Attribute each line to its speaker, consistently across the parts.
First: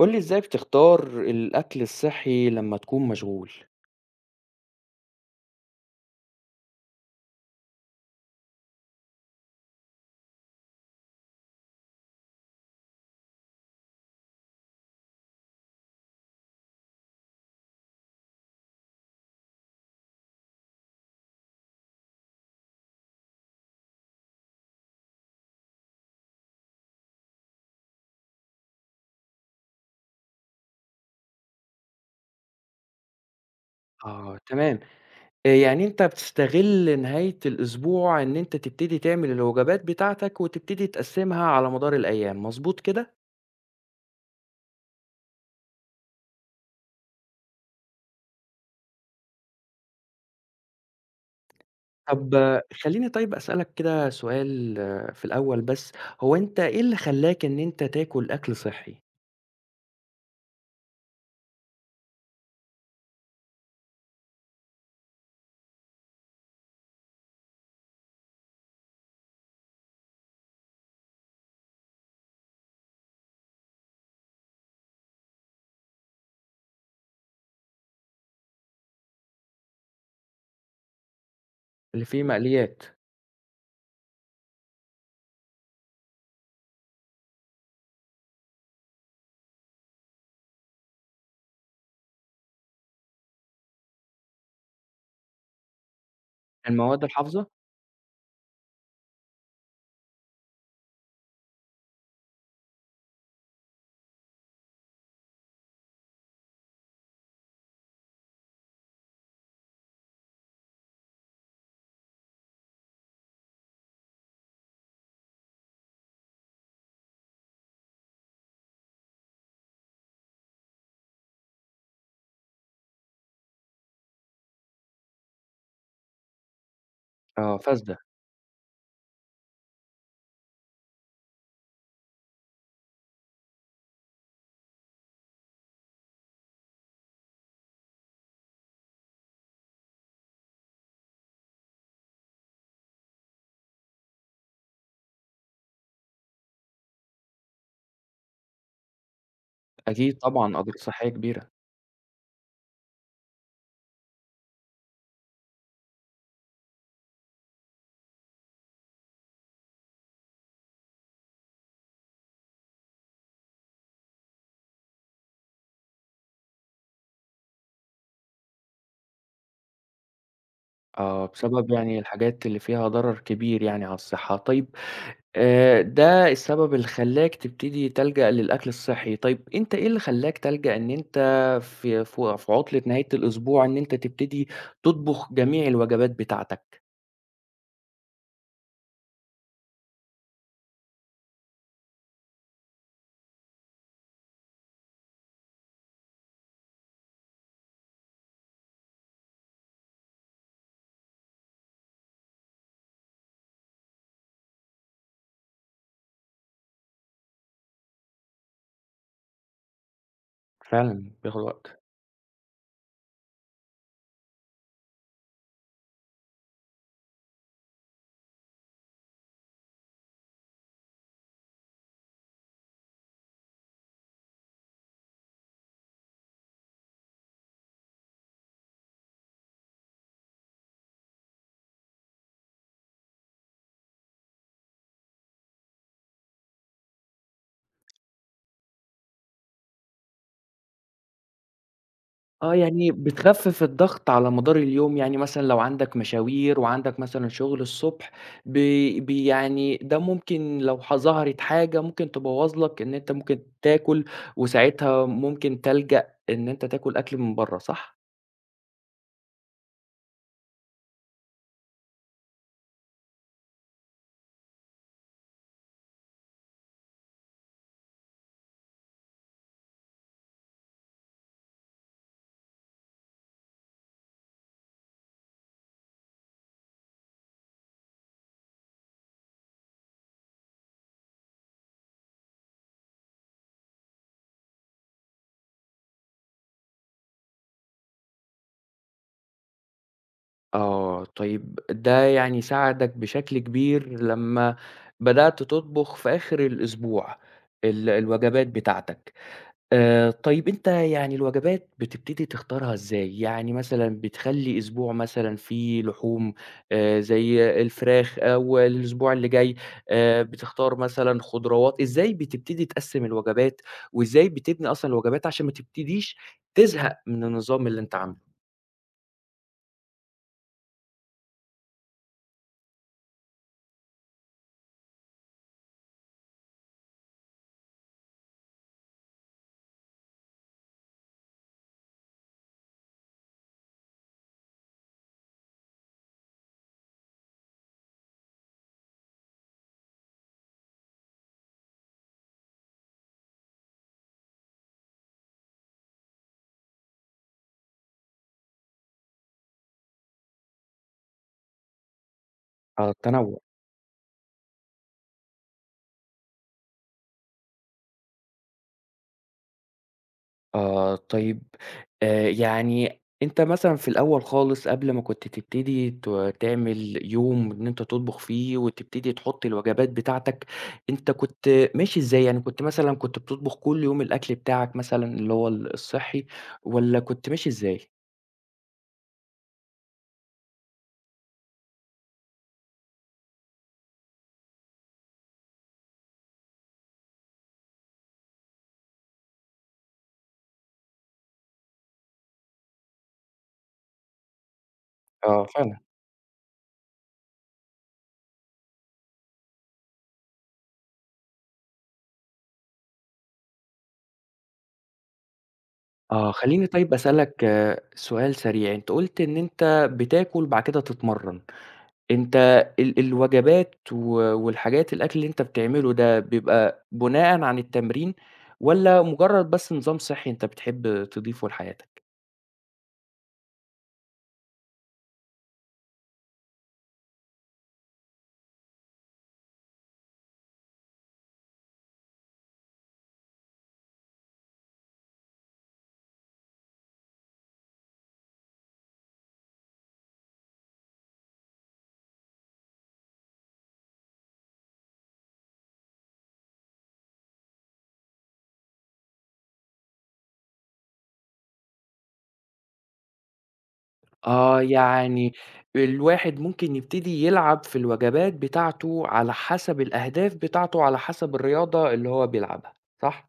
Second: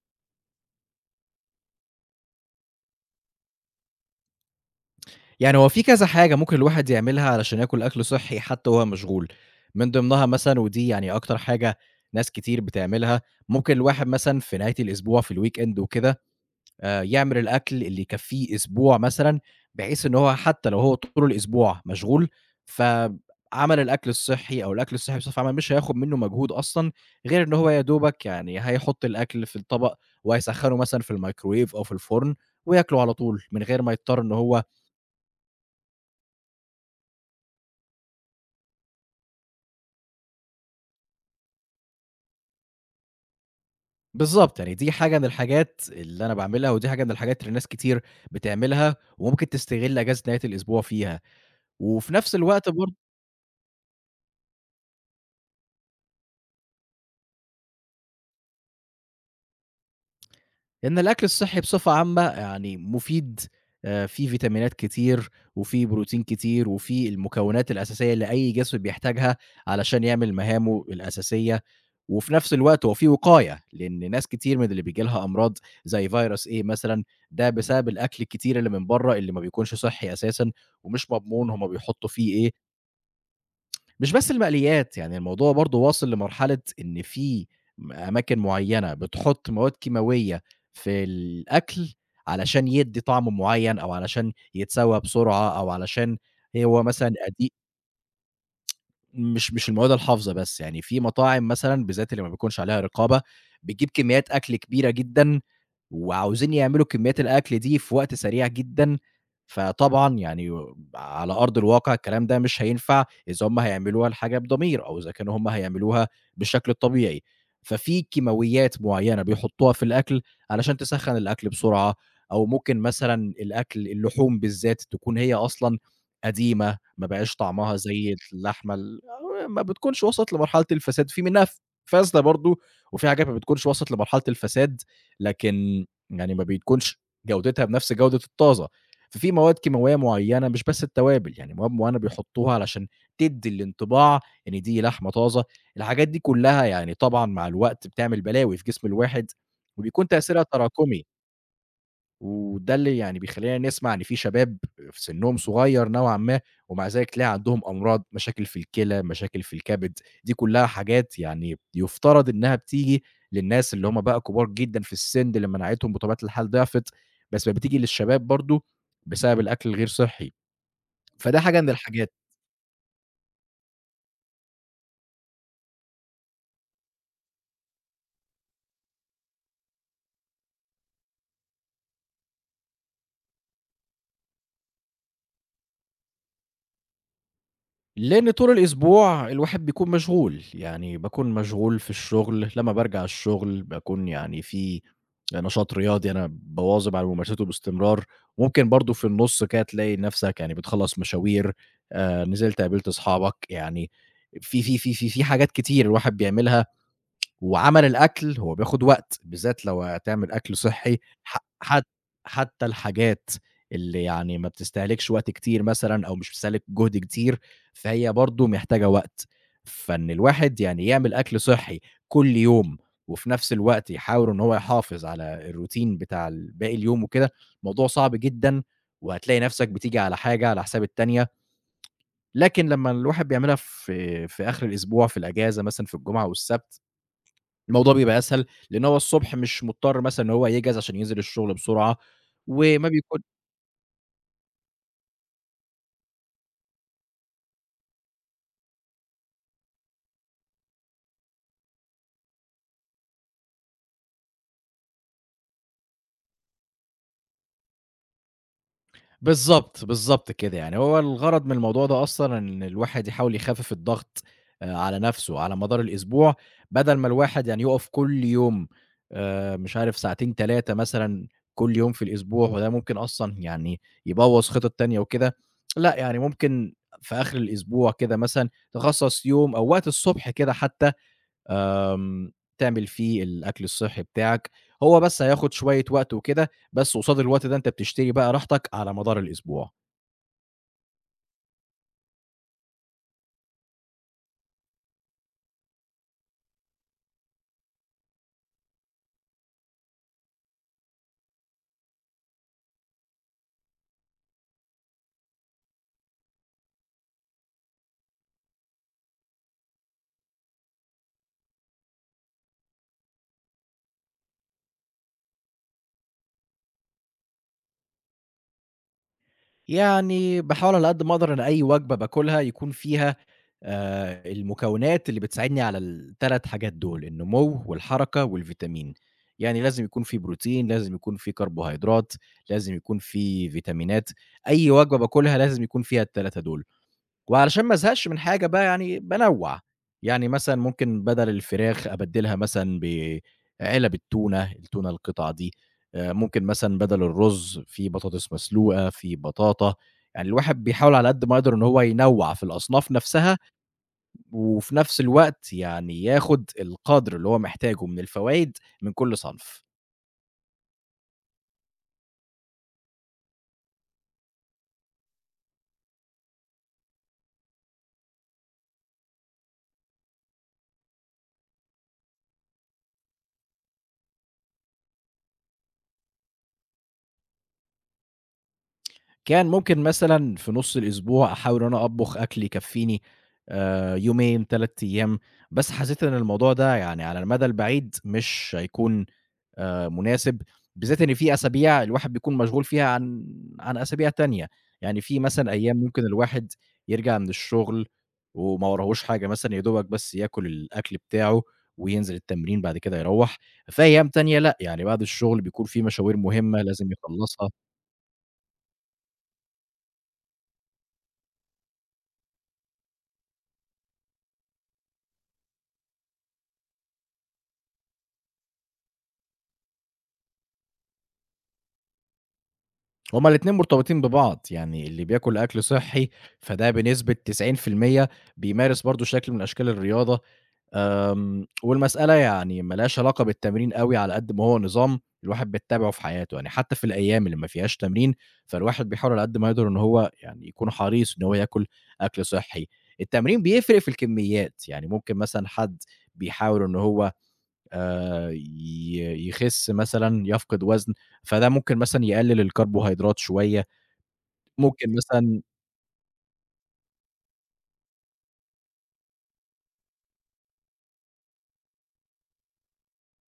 Speaker 1: قُل لي إزاي بتختار الأكل الصحّي لمّا تكون مشغول؟
Speaker 2: يعني هو في كذا حاجة ممكن الواحد يعملها علشان ياكل أكل صحّي حتى وهو مشغول، من ضمنها مثلًا ودي يعني أكتر حاجة ناس كتير بتعملها، ممكن الواحد مثلًا في نهاية الأسبوع في الweekend وكده يعمل الأكل اللي يكفّيه أسبوع مثلًا، بحيث إن هو حتى لو هو طول الأسبوع مشغول، فعمل الأكل الصحّي أو الأكل الصحّي بصفة عامة مش هياخد منه مجهود أصلًا، غير إن هو يا دوبك يعني هيحط الأكل في الطبق وهيسخّنه مثلًا في الميكروويف أو في الفرن وياكله على طول، من غير ما يضطر إن
Speaker 1: آه
Speaker 2: هو.
Speaker 1: تمام. يعني أنت بتستغل نهاية الأسبوع إن أنت تبتدي تعمل الوجبات بتاعتك وتبتدي تقسّمها على مدار الأيام، مضبوط كده؟
Speaker 2: بالضبط، يعني دي حاجة من الحاجات اللي أنا باعملها، ودي حاجة من الحاجات اللي ناس كتير بتعملها، وممكن تستغل أجازة نهاية الأسبوع فيها، وفي نفس
Speaker 1: طَب آه،
Speaker 2: الوقت برضه.
Speaker 1: خلّيني طيب أسألك كده سؤال آه، في الأول بس، هو أنت إيه اللي خلّاك إن أنت تاكل أكل صحّي
Speaker 2: لأن الأكل الصحّي بصفة عامة يعني مفيد، فيه فيتامينات كتير وفيه بروتين كتير وفيه المكونات الأساسية اللي أي جسم بيحتاجها علشان يعمل مهامه الأساسية، وفي نفس الوقت هو فيه وقاية، لإن ناس كتير من اللي بييجي لها أمراض زي virus A مثلًا، ده بسبب الأكل الكتير اللي من برّه اللي ما بيكونش صحّي أساسًا ومش مضمون هم
Speaker 1: اللي
Speaker 2: بيحطّوا
Speaker 1: فيه
Speaker 2: فيه إيه.
Speaker 1: مقليات،
Speaker 2: مش بس المقليات، يعني الموضوع برضه واصل لمرحلة إن في أماكن معيّنة بتحُط مواد كيماوية في الأكل علشان يدّي طعم معيّن أو علشان يتسوّى بسرعة أو علشان هو
Speaker 1: المواد
Speaker 2: مثلًا
Speaker 1: الحافظة؟
Speaker 2: أدي. مش المواد الحافظة بس، يعني في مطاعم مثلًا بالذات اللي ما بيكونش عليها رقابة، بتجيب كميات أكل كبيرة جدًا وعاوزين يعملوا كميات الأكل دي في وقت سريع جدًا، فطبعًا يعني على أرض الواقع الكلام ده مش هينفع إذا هم هيعملوها الحاجة بضمير أو إذا كانوا هم هيعملوها بالشكل الطبيعي، ففي كيماويات معيّنة بيحطوها في الأكل علشان تسخّن الأكل بسرعة، أو ممكن مثلًا الأكل اللحوم بالذات تكون هي أصلًا قديمة، ما بقاش
Speaker 1: آه
Speaker 2: طعمها
Speaker 1: فاسدة.
Speaker 2: زي اللحمة ما بتكونش وصلت لمرحلة الفساد، في منها فاسدة برضه، وفي حاجات ما بتكونش وصلت لمرحلة الفساد، لكن يعني ما بتكونش جودتها بنفس جودة الطازة، ففي مواد كيماوية معيّنة مش بس التوابل، يعني مواد معيّنة بيحطّوها علشان تدّي الانطباع إن دي لحمة طازة، الحاجات دي كلّها يعني طبعًا مع الوقت بتعمل بلاوي في جسم الواحد، وبيكون
Speaker 1: أكيد
Speaker 2: تأثيرها
Speaker 1: طبعًا أضرار
Speaker 2: تراكمي.
Speaker 1: صحية كبيرة.
Speaker 2: وده اللي يعني بيخلّينا نسمع إن في شباب في سنّهم صغيّر نوعًا ما، ومع ذلك تلاقي عندهم أمراض، مشاكل في الكلى، مشاكل في الكبد، دي كلّها حاجات يعني يفترض إنها بتيجي للناس اللي هم بقى كبار جدًا في السن، اللي مناعتهم بطبيعة الحال ضعفت، بس بقت بتيجي للشباب برضه بسبب الأكل الغير صحّي،
Speaker 1: آه
Speaker 2: فده حاجة من
Speaker 1: بسبب يعني
Speaker 2: الحاجات.
Speaker 1: الحاجات اللي فيها ضرر كبير يعني على الصحة، طيب. ده السبب اللي خلّاك تبتدي تلجأ للأكل الصحّي، طيب أنت إيه اللي خلّاك تلجأ إن أنت في عُطلة نهاية الأسبوع إن أنت تبتدي تطبخ جميع الوجبات بتاعتك؟
Speaker 2: لإن طول الأسبوع الواحد بيكون مشغول، يعني باكون مشغول في الشغل، لمّا بارجع الشغل باكون يعني في نشاط رياضي أنا بواظب على ممارسته باستمرار، ممكن برضه في النُص كده تلاقي نَفْسك يعني بتخلّص مشاوير، نزلت قابلت أصحابك، يعني في حاجات كتير الواحد بيعملها وعمل الأكل هو بياخد وقت، بالذات لو هتعمل أكل صحّي
Speaker 1: فعلًا
Speaker 2: ح
Speaker 1: بياخد وقت.
Speaker 2: حت حتى الحاجات اللي يعني ما بتستهلكش وقت كتير مثلًا أو مش بتستهلك جهد كتير، فهي برضه محتاجة وقت. فإن الواحد يعني يعمل أكل صحّي كل يوم، وفي نفس الوقت يحاول إن هو يحافظ على الروتين بتاع ال باقي اليوم وكده، موضوع صعب جدًا، وهتلاقي نفسك بتيجي على حاجة على حساب التانية، لكن لمّا الواحد بيعملها في آخر الأسبوع في الأجازة مثلًا في الجمعة والسبت الموضوع بيبقى أسهل، لإن هو الصبح مش مضطر مثلًا إن هو يجهز عشان ينزل الشغل بسرعة،
Speaker 1: آه،
Speaker 2: وما
Speaker 1: يعني
Speaker 2: بيكون.
Speaker 1: بتخفِّف الضغط على مدار اليوم، يعني مثلًا لو عندك مشاوير وعندك مثلًا شغل الصبح ب ب يعني ده ممكن لو ح ظهرت حاجة ممكن تبوّظ لك إن أنت ممكن تاكل، وساعتها ممكن تلجأ إن أنت تاكل أكل من برّه، صح؟
Speaker 2: بالضبط، بالضبط كده، يعني هو الغرض من الموضوع ده أصلًا إن الواحد يحاول يخفف الضغط على نفسه على مدار الأسبوع، بدل ما الواحد يعني يقف كل يوم مش عارف ساعتين 3 مثلًا كل يوم في الأسبوع، وده ممكن أصلًا يعني يبوظ خطط تانية وكده، لأ يعني ممكن في آخر الأسبوع كده مثلًا تخصص يوم أو وقت الصبح كده حتى آمم، تعمل فيه الأكل الصحّي بتاعك، هو بس هياخد شوية وقت وكده، بس قصاد الوقت ده أنت بتشتري بقى راحتك على مدار الأسبوع.
Speaker 1: آه، طيب ده يعني ساعدك بشكل كبير لمّا بدأت تطبخ في آخر الأسبوع الوجبات بتاعتك. طيب أنت يعني الوجبات بتبتدي تختارها إزاي؟ يعني مثلًا بتخلّي أسبوع مثلًا فيه لحوم زي الفراخ أو الأسبوع اللي جاي بتختار مثلًا خضروات، إزاي بتبتدي تقسّم الوجبات وإزاي بتبني أصلًا الوجبات عشان ما تبتديش تزهق من النظام اللي أنت عامله؟
Speaker 2: يعني باحاول على قد ما أقدر إن أي وجبة باكلها يكون فيها المكونات اللي بتساعدني على ال3 حاجات دول، النمو والحركة والفيتامين. يعني لازم يكون في بروتين، لازم يكون في كربوهيدرات، لازم يكون في فيتامينات، أي وجبة باكلها لازم يكون فيها ال3 دول. وعلشان ما ازهقش من حاجة بقى يعني بانوّع، يعني مثلًا ممكن بدل الفراخ أبدّلها مثلًا بعِلَب التونة، التونة القطع دي، ممكن مثلًا بدل الرز في بطاطس مسلوقة، في بطاطا، يعني الواحد بيحاول على قد ما يقدر إن هو ينوّع في
Speaker 1: آه،
Speaker 2: الأصناف نفسها،
Speaker 1: التنوع.
Speaker 2: وفي نفس الوقت يعني ياخد القدر اللي هو محتاجه من الفوايد من كل صنف.
Speaker 1: آه، طيب. يعني أنت مثلًا في الأول خالص قبل ما كنت تبتدي تعمل يوم إن أنت تطبخ فيه وتبتدي تحط الوجبات بتاعتك، أنت كنت ماشي إزاي؟ يعني كنت مثلًا كنت بتطبخ كل يوم الأكل بتاعك مثلًا اللي هو الصحّي والّا كنت ماشي إزاي؟
Speaker 2: كان ممكن مثلًا في نُص الأسبوع أحاول إن أنا أطبخ أكل يكفّيني يومين، 3 أيام، بس حسيت إن الموضوع ده يعني على المدى البعيد مش هيكون مناسب، بالذات إن في أسابيع الواحد بيكون مشغول فيها عن أسابيع تانية، يعني في
Speaker 1: آه،
Speaker 2: مثلًا أيام
Speaker 1: فعلًا.
Speaker 2: ممكن الواحد يرجع من الشغل وما وراهوش حاجة مثلًا يا دوبك بس ياكل الأكل بتاعه وينزل التمرين بعد كده يروّح، في أيام تانية لأ، يعني بعد الشغل بيكون في مشاوير
Speaker 1: آه،
Speaker 2: مهمة
Speaker 1: خلّيني
Speaker 2: لازم
Speaker 1: طيب أسألك
Speaker 2: يخلّصها.
Speaker 1: آه سؤال سريع، أنت قُلت إن أنت بتاكل بعد كده تتمرّن. أنت الوجبات والحاجات الأكل اللي أنت بتعمله ده بيبقى بناءً عن التمرين والّا مجرد بس نظام صحّي أنت بتحب تضيفه لحياتك؟
Speaker 2: هما الاتنين مرتبطين ببعض، يعني اللي بياكل أكل صحّي فده بنسبة 90% بيمارس برضه شكل من أشكال الرياضة، والمسألة يعني ما لهاش علاقة بالتمرين أوي على قد ما هو نظام الواحد بيتّبعه في حياته، يعني حتى في الأيام اللي ما فيهاش تمرين، فالواحد بيحاول على قد ما يقدر إن هو يعني يكون حريص إن هو ياكل أكل صحّي. التمرين بيفرق في الكميات، يعني ممكن مثلًا حد بيحاول إن هو يخِس مثلًا، يفقد وزن، فده ممكن مثلًا يقلل الكربوهيدرات شوية،
Speaker 1: آه،
Speaker 2: ممكن
Speaker 1: يعني
Speaker 2: مثلًا
Speaker 1: الواحد ممكن يبتدي يلعب في الوجبات بتاعته على حسب الأهداف بتاعته، على حسب الرياضة اللي هو بيلعبها، صح؟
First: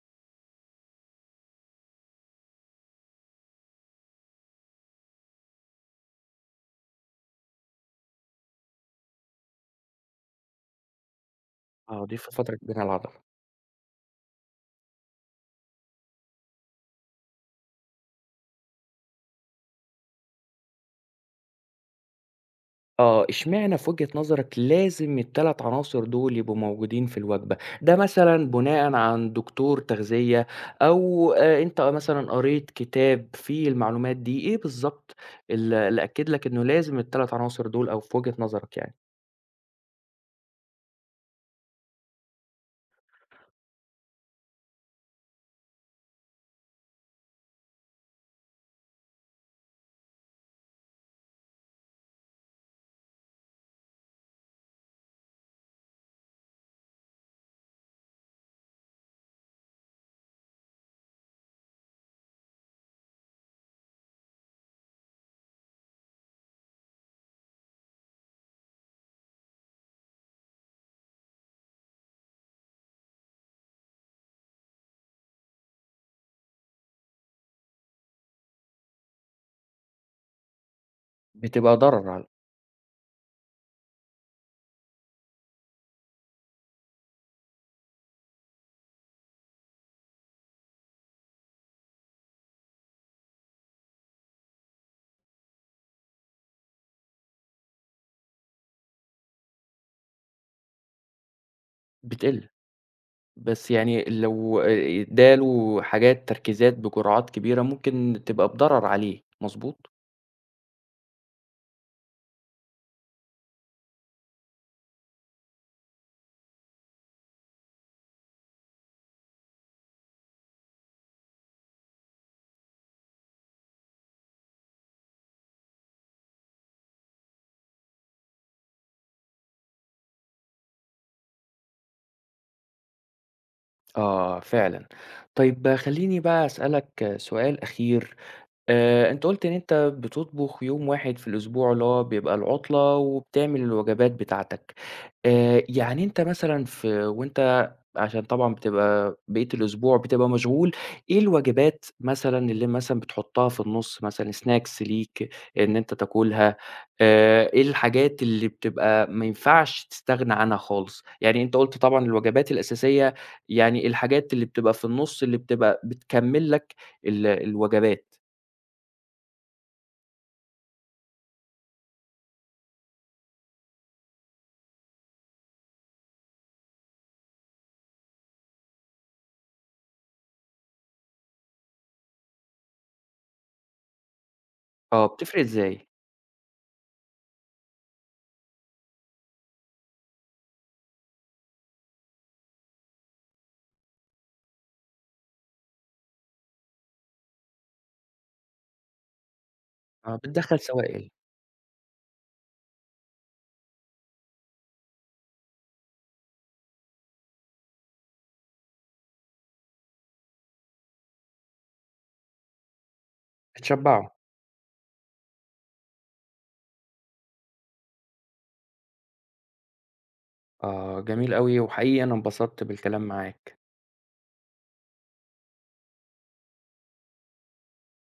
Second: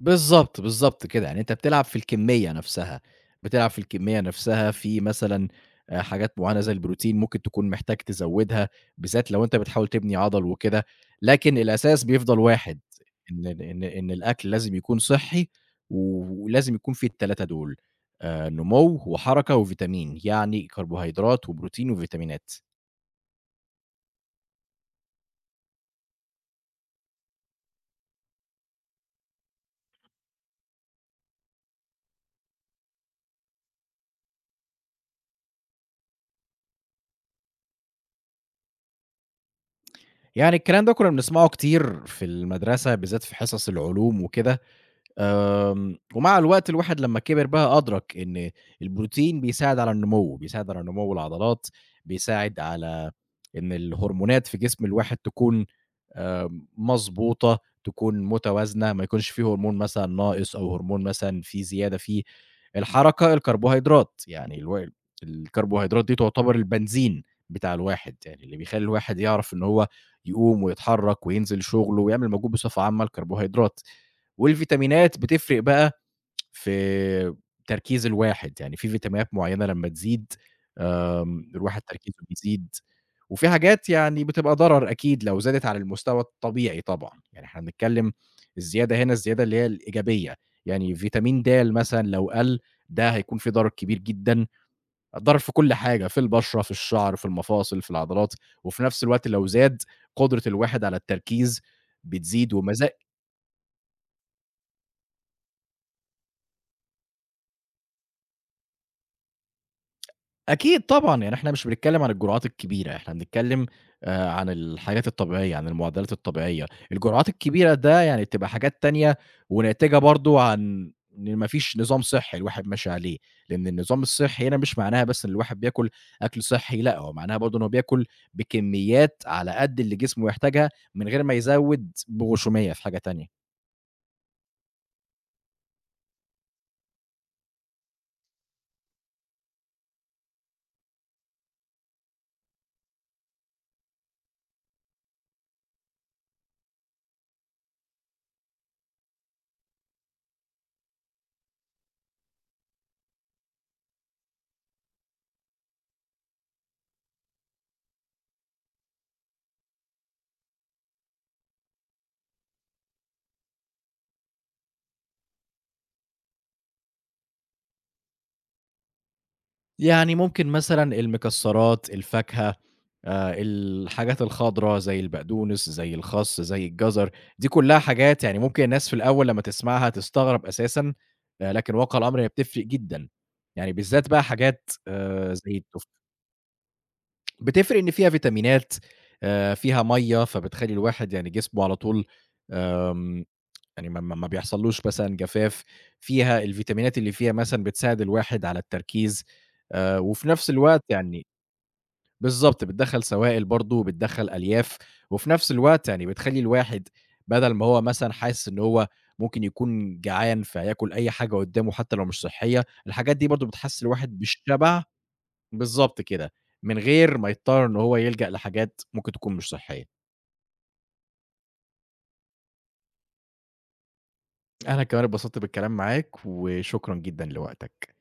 Speaker 2: بالضبط، بالضبط كده، يعني أنت بتلعب في الكمية نفسها، بتلعب في الكمية نفسها في مثلًا حاجات معينة زي البروتين ممكن تكون محتاج تزوّدها، بالذات لو أنت بتحاول تبني عضل وكده، لكن الأساس
Speaker 1: آه، دي في
Speaker 2: بيفضل
Speaker 1: فترة
Speaker 2: واحد،
Speaker 1: بناء العضلة.
Speaker 2: إن ال إن إن الأكل لازم يكون صحّي، ولازم يكون فيه ال3 دول، نمو وحركة وفيتامين، يعني كربوهيدرات وبروتين وفيتامينات.
Speaker 1: آه، إشمعنى في وجهة نظرك لازم ال3 عناصر دول يبقوا موجودين في الوجبة؟ ده مثلًا بناءً عن دكتور تغذية أو أنت مثلًا قريت كتاب فيه المعلومات دي، إيه بالضبط اللي أكد لك إنه لازم ال3 عناصر دول أو في وجهة نظرك يعني؟
Speaker 2: يعني الكلام ده كنا بنسمعه كتير في المدرسة بالذات في حصص العلوم وكده. ومع الوقت الواحد لمّا كبر بقى أدرك إن البروتين بيساعد على النمو، بيساعد على نمو العضلات، بيساعد على إن الهرمونات في جسم الواحد تكون آآ مضبوطة، تكون متوازنة، ما يكونش في هرمون مثلًا ناقص أو هرمون مثلًا في زيادة فيه. الحركة، الكربوهيدرات، يعني الكربوهيدرات دي تعتبر البنزين بتاع الواحد، يعني اللي بيخلّي الواحد يعرف إن هو يقوم ويتحرك وينزل شغله ويعمل مجهود بصفة عامة الكربوهيدرات. والفيتامينات بتفرق بقى في تركيز الواحد، يعني في فيتامينات معينة لمّا تزيد
Speaker 1: بتبقى
Speaker 2: الواحد
Speaker 1: ضرر
Speaker 2: تركيزه
Speaker 1: على
Speaker 2: بيزيد، وفي حاجات يعني بتبقى ضرر أكيد لو زادت على المستوى الطبيعي طبعًا، يعني إحنا بنتكلم الزيادة هنا الزيادة اللي هي الإيجابية، يعني فيتامين د مثلًا لو قَل ده هيكون في ضرر كبير جدًا، ضرر في كل حاجة، في البشرة، في الشعر، في المفاصل، في العضلات، وفي نفس الوقت لو زاد قدرة الواحد على التركيز
Speaker 1: بتقل،
Speaker 2: بتزيد ومزا.
Speaker 1: بس يعني لو ادّاله حاجات تركيزات بجرعات كبيرة ممكن تبقى بضرر عليه، مضبوط؟
Speaker 2: أكيد طبعًا، يعني إحنا مش بنتكلّم عن الجرعات الكبيرة، إحنا بنتكلّم عن الحاجات الطبيعية، عن المعدلات الطبيعية، الجرعات الكبيرة ده يعني بتبقى حاجات تانية وناتجة برضه عن إن ما فيش نظام صحّي الواحد ماشي عليه، لإن النظام الصحّي هنا مش معناها بس إن الواحد بياكل أكل صحّي، لأ، هو معناها برضه إن هو بياكل بكميات على قد اللي جسمه يحتاجها من غير ما يزوّد بغشومية في حاجة تانية.
Speaker 1: آه، فعلًا. طيب خلّيني بقى أسألك سؤال أخير. أنت قُلت إن أنت بتطبخ يوم واحد في الأسبوع اللي هو بيبقى العطلة وبتعمل الوجبات بتاعتك. يعني أنت مثلًا في وأنت عشان طبعًا بتبقى بقية الأسبوع بتبقى مشغول، إيه الوجبات مثلًا اللي مثلًا بتحطها في النُص مثلًا snacks ليك إن أنت تاكلها، إيه الحاجات اللي بتبقى ما ينفعش تستغنى عنها خالص؟ يعني أنت قُلت طبعًا الوجبات الأساسية، يعني الحاجات اللي بتبقى في النُص اللي بتبقى بتكمّل لك الوجبات.
Speaker 2: يعني ممكن مثلًا المكسّرات، الفاكهة، الحاجات الخضرا زي البقدونس، زي الخس، زي الجزر، دي كلّها حاجات يعني ممكن الناس في الأول لمّا تسمعها تستغرب أساسًا، لكن واقع الأمر هي بتفرق جدًا، يعني بالذات بقى حاجات
Speaker 1: آه، بتفرق
Speaker 2: زي التوف.
Speaker 1: إزاي؟
Speaker 2: بتفرق إن فيها فيتامينات، فيها مَيّة، فبتخلّي الواحد يعني جسمه على طول آمم يعني ما بيحصلّوش مثلًا جفاف، فيها الفيتامينات اللي فيها مثلًا بتساعد الواحد على التركيز،
Speaker 1: آه،
Speaker 2: وفي نفس
Speaker 1: بتدخّل
Speaker 2: الوقت
Speaker 1: سوائل،
Speaker 2: يعني بالضبط، بتدخّل سوائل برضه، بتدخّل ألياف، وفي نفس الوقت يعني بتخلّي الواحد بدل ما هو مثلًا حاسس إن هو ممكن يكون جعان فياكل أي حاجة قدّامه حتى لو مش صحية، الحاجات دي برضه بتحسّس
Speaker 1: بتشبّعه.
Speaker 2: الواحد بالشبع. بالضبط كده، من غير ما يضطر إن هو يلجأ لحاجات ممكن تكون مش صحية.
Speaker 1: آه، جميل أوي، وحقيقي أنا انبسطت بالكلام معاك.
Speaker 2: أنا كمان اتبسطت بالكلام معاك، وشكرًا جدًا لوقتك.